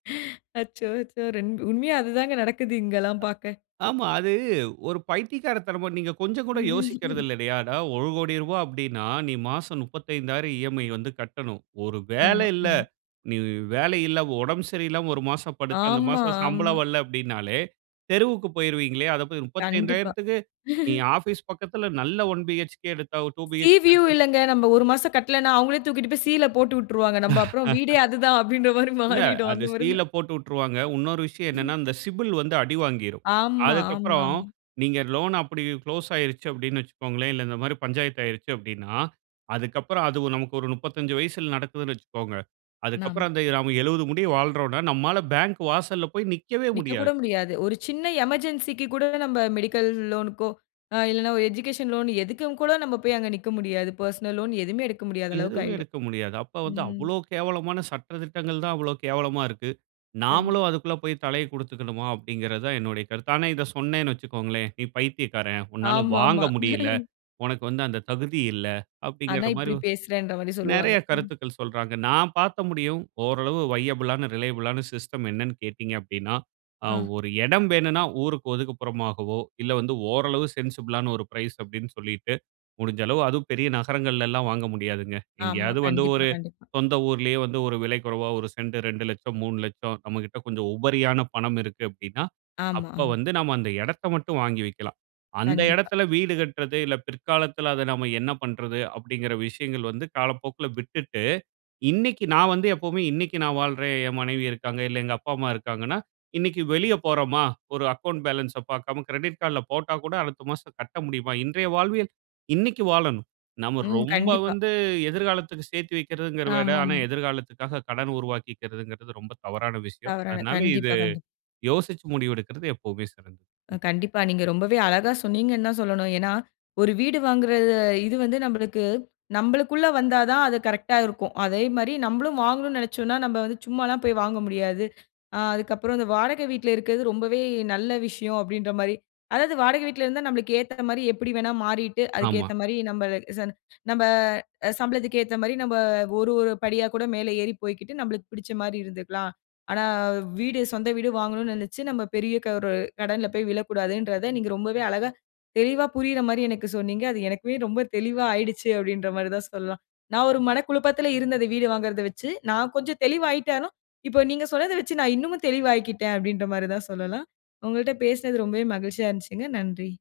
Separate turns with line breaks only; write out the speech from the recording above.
அச்சோ! அச்சோ! ரென்ட் உண்மையா அது தாங்க நடக்குது இங்கெல்லாம் பாக்க.
ஆமா, அது ஒரு பைத்தியக்காரத்தனமா நீங்க கொஞ்சங்கூட
ம்ஹ்ம்.
யோசிக்கிறது இல்லயாடா? ரூ. 1,00,00,000 அப்டினா, நீ மாசம் 35,000 இஎம்ஐ வந்து கட்டணும். ஒரு வேல
ஆமா.
இல்ல,
ம்.
நீ வேல இல்ல, உடம்பு சரியில்லாம ஒரு மாசம் படுத்து அந்த
ஆமா.
மாசம்
ஆமா.
சம்பளம் வல்ல அப்டினாலே, தெருவுக்கு போய்ருவீங்களே! அந்த
கண்டிப்பா.
35,000க்கு நீ ஆபீஸ் பக்கத்துல நல்ல ஒன் பீஹெச்கே எடுத்தா ஒரு டூ
சி
பீஹெச்கே
வியூ
எடுத்தா
இல்லங்க, நம்ம 1 மாசம் கட்லேனா அவுங்களே தூக்கிட்டு போயி சீல போட்டு விட்டுருவாங்க. அப்புறம் வீடே அதுதான் அப்டின்ற மாரி
இல்ல,
மாறிடும்.
அது
அந்த மாரி
சீல
தான்.
போட்டு உட்ருவாங்க. உன்னொரு விஷயம் என்னனா,
ம்
அந்த சிபில் வந்து அடிவாங்கிரும்.
ஆமா. ஆமா.
அதுக்கப்பறம்
ஆமா.
நீங்க லோன் அப்டி குளோஸ் ஆயிருச்சி அப்டினு வச்சுக்கோங்களே, இல்ல இந்த மாரி பஞ்சாயத்து ஆயிருச்சி அப்டினா, அதுக்கப்பறம் அது நமக்கு ஒரு 35 வயசுல நடக்குதுனு வச்சுக்கோங்க.
நாம்ம.
அதுக்கப்புறம் அந்த நாம 70 முடிய வாழ்றோனா, நம்மால பேங்க் வாசல்ல போயி நிக்கவே
நிக்க
முடியாது.
கூட முடியாது. ஒரு சின்ன எமர்ஜென்சிக்கு கூட நம்ம மெடிக்கல் லோன்க்கோ, இல்லன்னா ஒரு எஜிகேஷன் லோன் எதுக்கும் கூட நம்ம போயி அங்கு நிக்க முடியாது. பெர்சனல் லோன் எதுமே எடுக்க முடியாத அளவுக்கு
எதுமே
ஆயிடும்.
எடுக்க முடியாது. அப்ப வந்து,
ம்.
அவ்ளோ கேவலமான சட்ட திட்டங்கள் தான் அவ்ளோ கேவலமா இருக்கு.
கண்டிப்பா.
நாமளும் அதுக்குள்ள போய் தலைய குடுத்துக்கணுமா? அப்டிங்கிறதா என்னுடைய கருத்து. ஆனா, இத சொன்னேன்னு வச்சுக்கோங்களேன், நீ பைத்தியக்காரன், உன்னால
ஆமா.
வாங்க
ஆமா.
முடியல, உனக்கு வந்து அந்த தகுதி இல்ல,
ஆனா,
அப்டிங்கிற மாரி
இப்டி பேசுறேன்ற மாரி சொல்லுவாங்க.
நெறைய
ம்.
கருத்துக்கள் சொல்றாங்க. நான் பாத்த முடியும் ஓரளவு வையபிளான, ரிலையபிளான சிஸ்டம் என்னன்னு கேட்டீங்க அப்டின்னா. அ,
ஆ.
ஒரு எடம் வேணும்னா ஊருக்கு ஒதுக்குப்புறமாகவோ, இல்ல வந்து ஓரளவு சென்சிபிளான ஒரு பிரைஸ் அப்டின்னு சொல்லிட்டு, முடிஞ்ச அளவு அதுவும் பெரிய நகரங்கள்ல எல்லாம் வாங்க முடியாதுங்க.
ஆமா.
எங்கேயாவது வந்து
கண்டிப்பா,
ஒரு
கண்டிப்பா.
சொந்த ஊர்லயே வந்து ஒரு விலை குறைவா, 1 சென்ட் 2,00,000 3,00,000 நம்மகிட்ட கொஞ்சம் உபரியான பணம் இருக்கு அப்டின்னா,
ஆமா.
அப்ப
ஆமா.
வந்து நாம அந்த எடத்த மட்டும் வாங்கி வைக்கலாம். அந்த
கண்டிப்பா.
எடத்துல வீடு கட்டுறது, இல்ல பிற்காலத்துல அத நாம என்ன பண்றது அப்டிங்கிற விஷயங்கள் வந்து காலப்போக்குல விட்டுட்டு, இன்னிக்கு நான் வந்து எப்பவுமே. இன்னிக்கு நான் வாழ்றேன், என் மனைவி இருக்காங்க, இல்ல எங்க அப்பா, அம்மா இருக்காங்கன்னா, இன்னிக்கு வெளிய போறோமா, ஒரு அக்கவுண்ட் பேலன்ஸ் பாக்காம கிரெடிட் கார்டுல போட்டா கூட அடுத்த மாசம் கட்ட முடியுமா? இன்றைய வாழ்வியல், இன்னிக்கு வாழணும். நாம
ம்.
ரொம்ப
கண்டிப்பா.
வந்து எதிர்காலத்துக்கு சேத்தி வக்கிறதுங்கிறத விட ஆனா,
ஆமாமா.
எதிர்காலத்துக்காக கடன் உருவாக்கிக்குறதுங்கிறது ரொம்ப தவறான விஷயம்.
தவறான,
அதனால இது
கண்டிப்பா. கண்டிப்பா.
யோசிச்சு முடிவெடுக்கிறது எப்பவுமே சிறந்தது. ம்.
கண்டிப்பா. நீங்க ரொம்பவே அழகா சொன்னீங்கனு தான் சொல்லணும். ஏன்னா, ஒரு வீடு வாங்குறது. இது வந்து நம்மளுக்கு, நம்மளுக்குள்ள வந்தா தான் அது கரெக்ட்டா இருக்கும். அதே மாரி, நம்ளும் வாங்கணும்னு நெனச்சோம்னா நம்ம வந்து சும்மால்லாம் போயிவாங்க முடியாது. ஆ, அதுக்கப்பறம் இந்த வாடகை வீட்ல இருக்கறது ரொம்பவே நல்ல விஷயம் அப்டின்ற மாரி. அதாவது, வாடகை வீட்ல இருந்தா நமக்கு ஏத்தா மாரி எப்டிவேணா மாறிட்டு, அதுக்கு
ஆமா.
ஏத்தா மாரி நம்ம சம் நம்ம சம்பளத்துக்கு ஏத்தா மாரி, நம்ம ஒரு ஒரு படி கூட மேலே ஏறி போயிகிட்டு நம்ளுக்கு பிடிச்ச மாரி இருந்துகலாம். ஆனா, வீடு, சொந்த வீடு வாங்கணும் நெனச்சி நம்ம பெரிய ஒரு, கடன்ல போயி விழக்கூடாதுன்றத நீங்க ரொம்பவே அழகா, தெளிவா புரியிற மாரி எனக்கு சொன்னீங்க. அது எனக்குமே ரொம்ப தெளிவா ஆயிடுச்சி அப்டின்ற மாரி தான் சொல்லலாம். நான் ஒரு மனக்குழப்பத்துல இருந்தது வீடு வாங்குறத வச்சி, நான் கொஞ்சம் தெளிவாயிட்டாலும், இப்ப நீங்க சொன்னத வச்சி நான் இன்னமும் தெளிவாயிகிட்டேன், அப்டின்ற மாரிதான் சொல்லலாம். உங்கள்ட்ட பேசுனது ரொம்பவே மகிழ்ச்சியா இருந்துச்சிங்க. நன்றி.